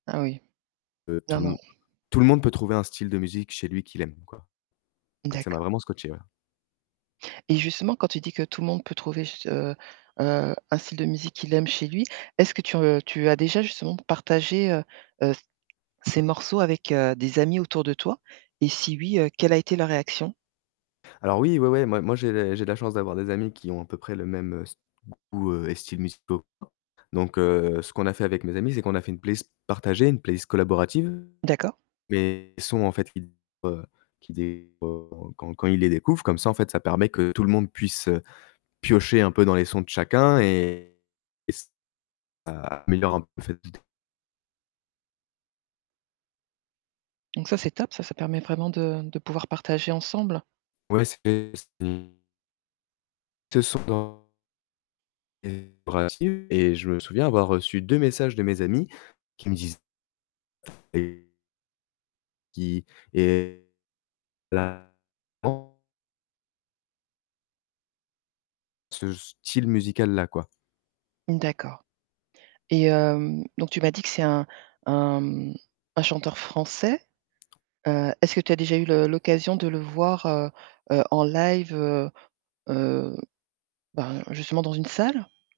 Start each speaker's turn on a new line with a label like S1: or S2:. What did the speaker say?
S1: Ah oui.
S2: Heu, tout
S1: Non,
S2: le
S1: non.
S2: monde tout le monde peut trouver un style de musique chez lui qu'il aime, quoi. Donc ça m'a
S1: D'accord.
S2: vraiment scotché, ouais.
S1: Et justement quand tu dis que tout le monde peut trouver, ce heu, un style de musique qu'il aime chez lui, est-ce que tu, heu, tu as déjà justement p partagé, heu, heu, c ces morceaux avec, heu, des amis autour de toi et si oui, heu, quelle a été leur réaction?
S2: Alors oui, ouais, ouais, moi moi j'ai les j'ai la chance d'avoir des amis qui ont à peu près le même st goût et styles musicaux que moi. Donc heu, ce qu'on a fait avec mes amis, c'est qu'on a fait une playlist partagée, une playlist collaborative.
S1: D'accord.
S2: Mes sons, en fait, qui qui [unintelligible] quand quand ils les découvrent comme ça, en fait, ça permet que tout le monde puisse, heu, piocher un peu dans les sons de chacun et et ç ça améliore un peu [unintelligible]
S1: Donc ça c'est top, ça, ça permet vraiment de de pouvoir partager ensemble.
S2: Ouais, c'est c'est Ce sont dans et [unintelligible] et je me souviens avoir reçu 2 messages de mes amis qui me disent et qui est la [unintelligible] ce style musical-là, quoi.
S1: D'accord. Et hem, donc tu m'as dit que c'est un un, mmh, un chanteur français, heu, est-ce que tu as déjà eu le l'occasion de le voir, heu, heu, en live, heu, heu, ben, justement dans une salle?